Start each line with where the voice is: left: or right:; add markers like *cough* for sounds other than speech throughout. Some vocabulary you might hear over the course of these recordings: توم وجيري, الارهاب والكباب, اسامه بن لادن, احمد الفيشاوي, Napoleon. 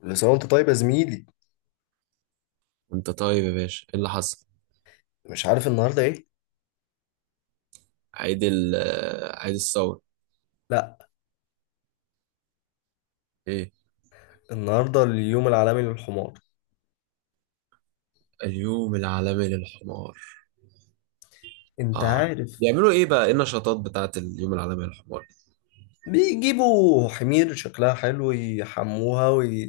left: بس هو انت طيب يا زميلي؟
right: انت طيب يا باشا، ايه اللي حصل؟
left: مش عارف النهارده ايه؟
right: عيد ال آه، عيد الثورة.
left: لا.
right: ايه
left: النهارده اليوم العالمي للحمار.
right: اليوم العالمي للحمار؟
left: انت
right: اه،
left: عارف؟
right: بيعملوا ايه بقى؟ ايه النشاطات بتاعت اليوم العالمي للحمار؟
left: بيجيبوا حمير شكلها حلو يحموها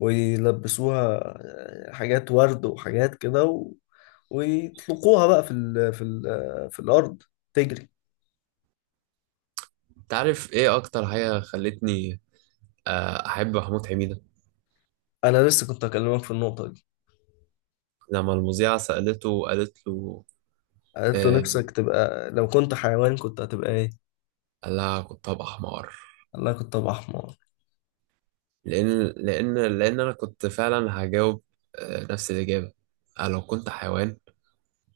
left: ويلبسوها. حاجات ورد وحاجات كده ويطلقوها بقى في الارض تجري.
right: انت عارف ايه اكتر حاجة خلتني احب محمود حميدة؟
left: انا لسه كنت اكلمك في النقطه دي.
right: لما المذيعة سألته وقالت له.
left: قالت له
right: آه.
left: نفسك تبقى لو كنت حيوان كنت هتبقى ايه؟
right: قال لها كنت هبقى حمار.
left: قال لها كنت ابقى حمار.
right: لان لان انا كنت فعلا هجاوب آه نفس الإجابة. آه، لو كنت حيوان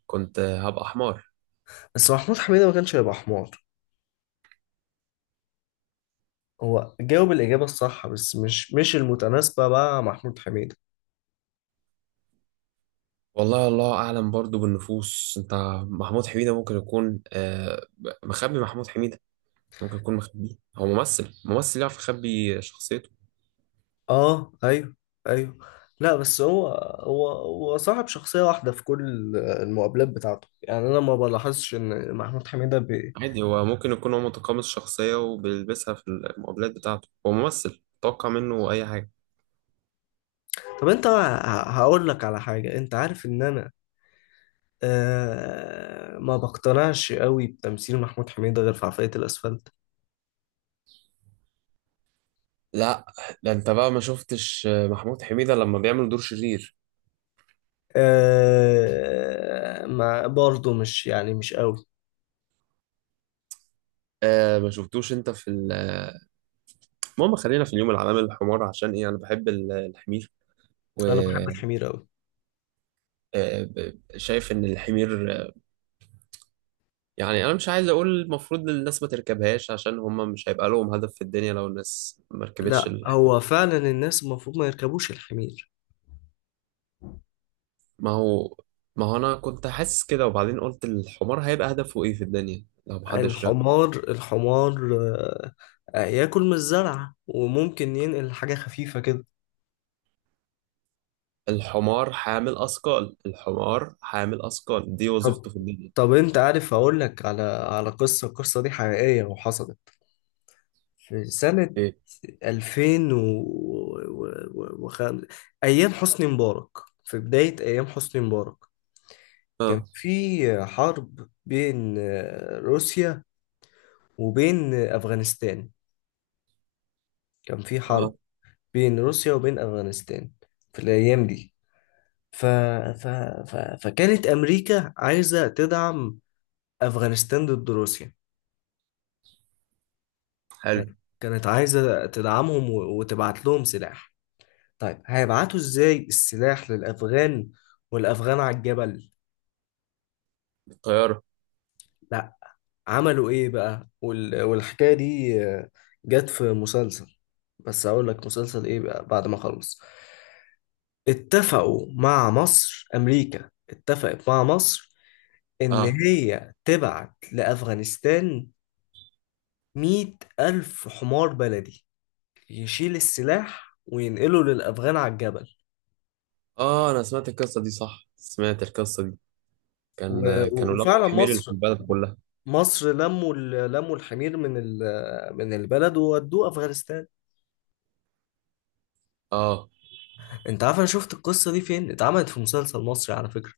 right: كنت هبقى حمار.
left: بس محمود حميدة ما كانش هيبقى حمار. هو جاوب الإجابة الصح، بس مش المتناسبة بقى مع محمود حميدة.
right: والله الله اعلم برضو بالنفوس. انت محمود حميدة ممكن يكون مخبي. محمود حميدة ممكن يكون مخبيه، هو ممثل، يعرف يخبي شخصيته.
left: اه، ايوه، ايوه. لا، بس هو صاحب شخصية واحدة في كل المقابلات بتاعته، يعني انا ما بلاحظش ان محمود حميدة.
right: عادي، هو ممكن يكون هو متقمص الشخصية وبيلبسها في المقابلات بتاعته، هو ممثل، توقع منه اي حاجة.
left: طب انت هقول لك على حاجة، انت عارف ان انا ما بقتنعش قوي بتمثيل محمود حميدة غير في عفاية الاسفلت.
right: لا ده انت بقى ما شفتش محمود حميدة لما بيعمل دور شرير؟
left: ما برضه مش، يعني مش قوي.
right: آه ما شفتوش انت في المهم، خلينا في اليوم العالمي للحمار. عشان ايه انا بحب الحمير
left: انا بحب الحمير قوي.
right: وشايف ان الحمير، يعني انا مش عايز اقول المفروض للناس ما تركبهاش، عشان هم مش هيبقى لهم هدف في الدنيا لو الناس ما ركبتش
left: لا،
right: الحمار.
left: هو فعلا الناس المفروض ما يركبوش الحمير.
right: ما هو ما هو انا كنت حاسس كده، وبعدين قلت الحمار هيبقى هدفه ايه في الدنيا لو محدش ركب؟
left: الحمار الحمار، ياكل من الزرعة وممكن ينقل حاجة خفيفة كده.
right: الحمار حامل اثقال، الحمار حامل اثقال، دي
left: طب
right: وظيفته في الدنيا.
left: طب انت عارف اقول لك على قصة؟ القصة دي حقيقية وحصلت في سنة
right: ايه؟
left: 2000 و... و... و... خم... ايام حسني مبارك، في بداية ايام حسني مبارك. كان
right: اه.
left: في حرب بين روسيا وبين افغانستان. كان في
right: اه.
left: حرب بين روسيا وبين أفغانستان في الأيام دي. ف... ف... ف... فكانت أمريكا عايزة تدعم أفغانستان ضد روسيا.
right: حلو.
left: كانت عايزة تدعمهم وتبعت لهم سلاح. طيب، هيبعتوا إزاي السلاح للأفغان والأفغان على الجبل؟
right: الطيارة.
left: لا. عملوا إيه بقى؟ والحكاية دي جت في مسلسل، بس أقول لك مسلسل إيه بقى بعد ما أخلص. اتفقوا مع مصر أمريكا اتفقت مع مصر إن
right: اه.
left: هي تبعت لأفغانستان 100,000 حمار بلدي يشيل السلاح وينقله للأفغان على الجبل.
right: اه، انا سمعت القصة دي، صح سمعت القصة دي،
left: و- و-
right: كانوا لقوا
left: وفعلا
right: الحمير اللي في
left: مصر
right: البلد كلها.
left: مصر لموا الحمير من البلد وودوه أفغانستان.
right: اه،
left: أنت عارف أنا شفت القصة دي فين؟ اتعملت في مسلسل مصري على فكرة.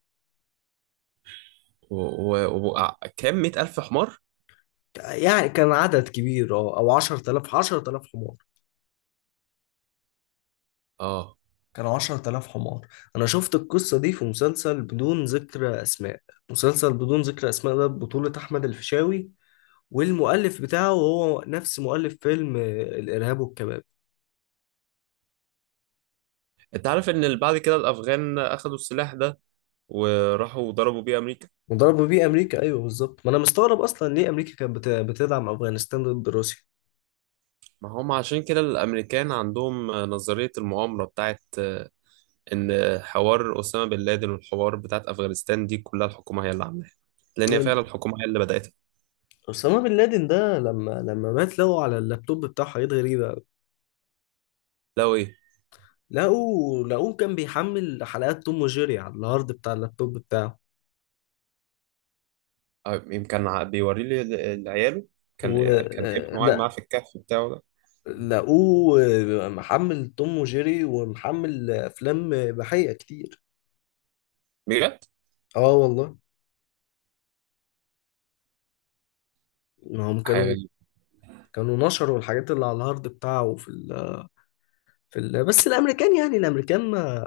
right: وكام كام مئة ألف حمار؟
left: يعني كان عدد كبير، أو 10000 حمار،
right: اه.
left: كانوا 10000 حمار. انا شفت القصه دي في مسلسل بدون ذكر اسماء، مسلسل بدون ذكر اسماء ده بطوله احمد الفيشاوي. والمؤلف بتاعه هو نفس مؤلف فيلم الارهاب والكباب.
right: انت عارف ان بعد كده الافغان اخدوا السلاح ده وراحوا ضربوا بيه امريكا؟
left: مضاربه بيه امريكا، ايوه بالظبط. ما انا مستغرب اصلا ليه امريكا كانت بتدعم افغانستان ضد روسيا.
right: ما هم عشان كده الامريكان عندهم نظرية المؤامرة بتاعت ان حوار اسامة بن لادن والحوار بتاعت افغانستان دي كلها الحكومة هي اللي عاملاها، لان هي فعلا الحكومة هي اللي بدأتها.
left: اسامه بن لادن ده لما مات لقوا على اللابتوب بتاعه حاجات غريبه أوي.
right: لو ايه؟
left: لقوه كان بيحمل حلقات توم وجيري على الهارد بتاع اللابتوب بتاعه.
right: اه، يمكن بيوري لي عياله. كان
left: و...
right: كان ابنه قاعد معاه في الكهف بتاعه ده.
left: لقوه محمل توم وجيري ومحمل افلام اباحيه كتير.
right: بجد؟
left: اه والله. ما هم
right: حاجة
left: كانوا
right: غريبة.
left: كانوا نشروا الحاجات اللي على الهارد بتاعه بس الامريكان، ما،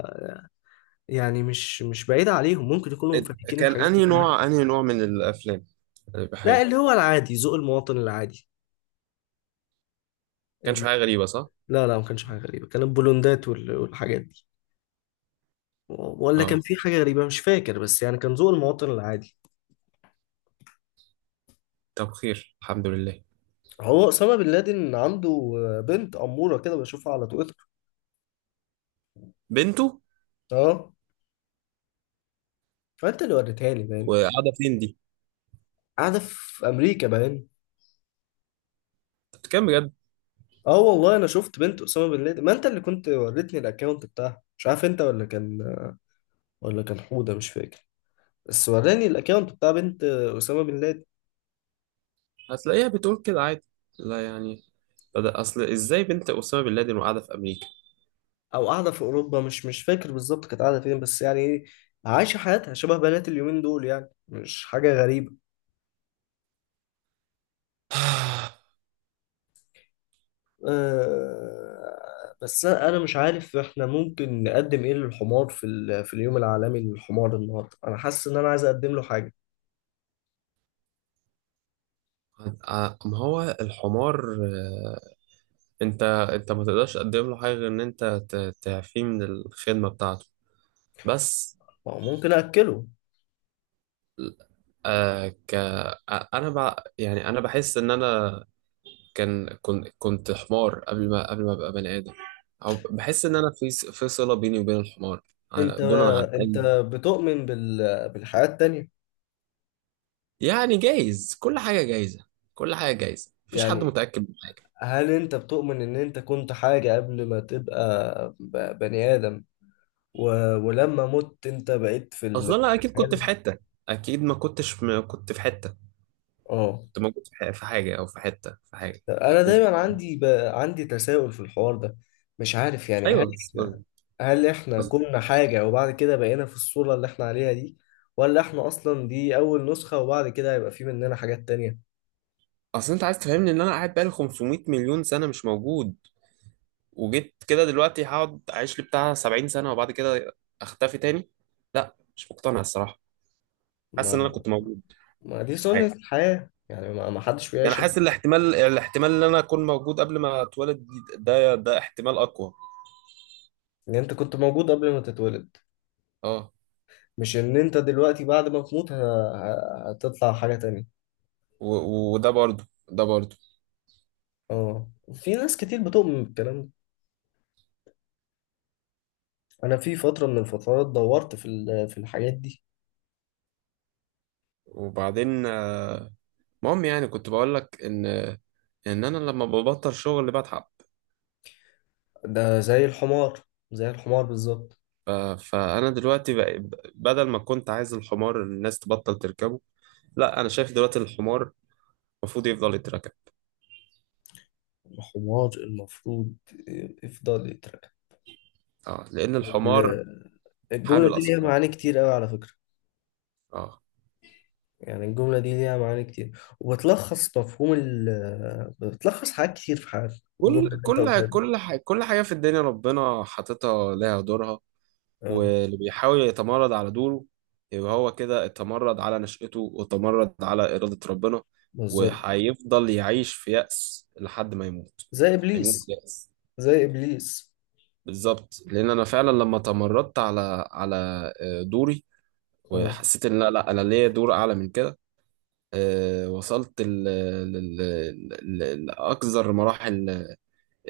left: يعني مش بعيد عليهم ممكن يكونوا مفككين
right: كان
left: الحاجات دي
right: انهي
left: كلها.
right: نوع، انهي نوع من الافلام الاباحية؟
left: لا،
right: ما
left: اللي هو العادي، ذوق المواطن العادي.
right: كانش
left: ال...
right: حاجة غريبة، صح؟
left: لا، لا، ما كانش حاجه غريبه. كان البولوندات والحاجات دي. ولا كان
right: اه.
left: في حاجه غريبه مش فاكر، بس يعني كان ذوق المواطن العادي.
right: طب خير، الحمد لله.
left: هو اسامه بن لادن عنده بنت اموره كده، بشوفها على تويتر.
right: بنته؟
left: اه. فانت اللي وريتها لي باين.
right: وقاعدة فين دي؟
left: قاعده في امريكا باين.
right: أنت بتتكلم بجد؟
left: اه والله، انا شفت بنت اسامه بن لادن، ما انت اللي كنت وريتني الاكونت بتاعها. مش عارف انت ولا كان حوده، مش فاكر، بس وراني الاكونت بتاع بنت اسامه بن لادن.
right: هتلاقيها بتقول كده عادي. لا يعني، بدأ أصل إزاي بنت أسامة بن لادن وقاعدة في أمريكا؟
left: او قاعده في اوروبا، مش فاكر بالظبط كانت قاعده فين، بس يعني ايه، عايشه حياتها شبه بنات اليومين دول، يعني مش حاجه غريبه.
right: *sighs*
left: أه. بس انا مش عارف احنا ممكن نقدم ايه للحمار في اليوم العالمي للحمار النهارده، انا حاسس ان انا عايز اقدم له حاجه.
right: ما هو الحمار آه، انت ما تقدرش تقدم له حاجه غير ان انت تعفيه من الخدمه بتاعته بس.
left: ما هو ممكن اكله.
right: آه ك آه، انا يعني انا بحس ان انا كنت حمار قبل ما ابقى بني ادم، او بحس ان انا في في صله بيني وبين الحمار على-
left: انت
right: دون عن
left: انت
right: أي.
left: بتؤمن بالحياة التانية؟
right: يعني جايز، كل حاجة جايزة، كل حاجة جايزة، مفيش حد
left: يعني
right: متأكد من حاجة.
left: هل انت بتؤمن ان انت كنت حاجة قبل ما تبقى بني آدم، و... ولما مت انت بقيت في
right: أصلا أنا أكيد
left: الحياة
right: كنت في
left: اللي-
right: حتة، أكيد ما كنتش، ما كنت في حتة.
left: اه.
right: كنت موجود في في حاجة، أو في حتة، في حاجة.
left: انا
right: أكيد
left: دايما
right: كنت.
left: عندي، عندي تساؤل في الحوار ده، مش عارف. يعني
right: أيوه أصل.
left: احنا
right: أصل-
left: هل احنا كنا حاجة وبعد كده بقينا في الصورة اللي احنا عليها دي؟ ولا احنا اصلا دي اول نسخة وبعد كده هيبقى في مننا حاجات تانية؟
right: أنت عايز تفهمني إن أنا قاعد بقالي 500 مليون سنة مش موجود، وجيت كده دلوقتي هقعد أعيش لي بتاع 70 سنة وبعد كده أختفي تاني؟ لا مش مقتنع الصراحة. حاسس إن أنا
left: ما
right: كنت موجود
left: ما دي
right: في
left: سنة
right: حاجة.
left: الحياة، يعني ما حدش
right: يعني
left: بيعيش.
right: حاسس الاحتمال، إن أنا أكون موجود قبل ما أتولد، ده احتمال أقوى.
left: ان انت كنت موجود قبل ما تتولد،
right: اه.
left: مش ان انت دلوقتي بعد ما تموت هتطلع حاجة تانية.
right: وده برضو، ده برضو.
left: اه، في ناس كتير بتؤمن بالكلام ده. انا في فترة من الفترات دورت في الحاجات دي.
right: وبعدين المهم، يعني كنت بقول لك ان انا لما ببطل شغل بتعب.
left: ده زي الحمار، زي الحمار بالظبط.
right: ف- فانا دلوقتي بدل ما كنت عايز الحمار الناس تبطل تركبه، لا انا شايف دلوقتي الحمار المفروض يفضل يتركب.
left: الحمار المفروض يفضل يترقى.
right: اه لان الحمار
left: ال- الجملة
right: حامل
left: دي ليها
right: اسكار.
left: معاني كتير قوي على فكرة.
right: اه،
left: يعني الجملة دي ليها معاني كتير وبتلخص مفهوم ال بتلخص حاجات كتير في حياتنا، الجملة
right: كل
left: اللي انت قلتها دي.
right: كل حاجه في الدنيا ربنا حاططها لها دورها،
left: اه
right: واللي بيحاول يتمرد على دوره يبقى هو كده اتمرد على نشأته وتمرد على إرادة ربنا،
left: بالظبط.
right: وهيفضل يعيش في يأس لحد ما يموت.
left: زي
right: هيموت
left: ابليس،
right: يأس.
left: زي ابليس.
right: بالظبط، لأن أنا فعلا لما تمردت على آه، دوري،
left: اه،
right: وحسيت إن لا لا أنا ليا دور أعلى من كده، آه، وصلت لأقذر مراحل،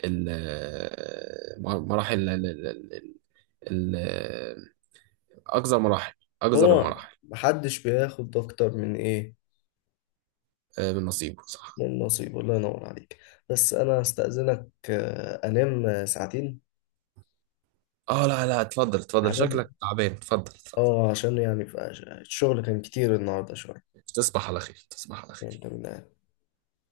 right: مراحل ال- آه، أقذر مراحل، أقذر
left: هو
right: المراحل.
left: محدش بياخد اكتر من ايه،
right: آه، من نصيبه، صح.
left: من نصيبه. الله ينور عليك. بس انا هستأذنك، انام ساعتين.
right: اه لا لا، اتفضل اتفضل،
left: هنام،
right: شكلك تعبان، اتفضل اتفضل.
left: اه، عشان يعني، الشغل كان كتير النهارده شويه.
right: تصبح على خير، تصبح على خير.
left: وانت من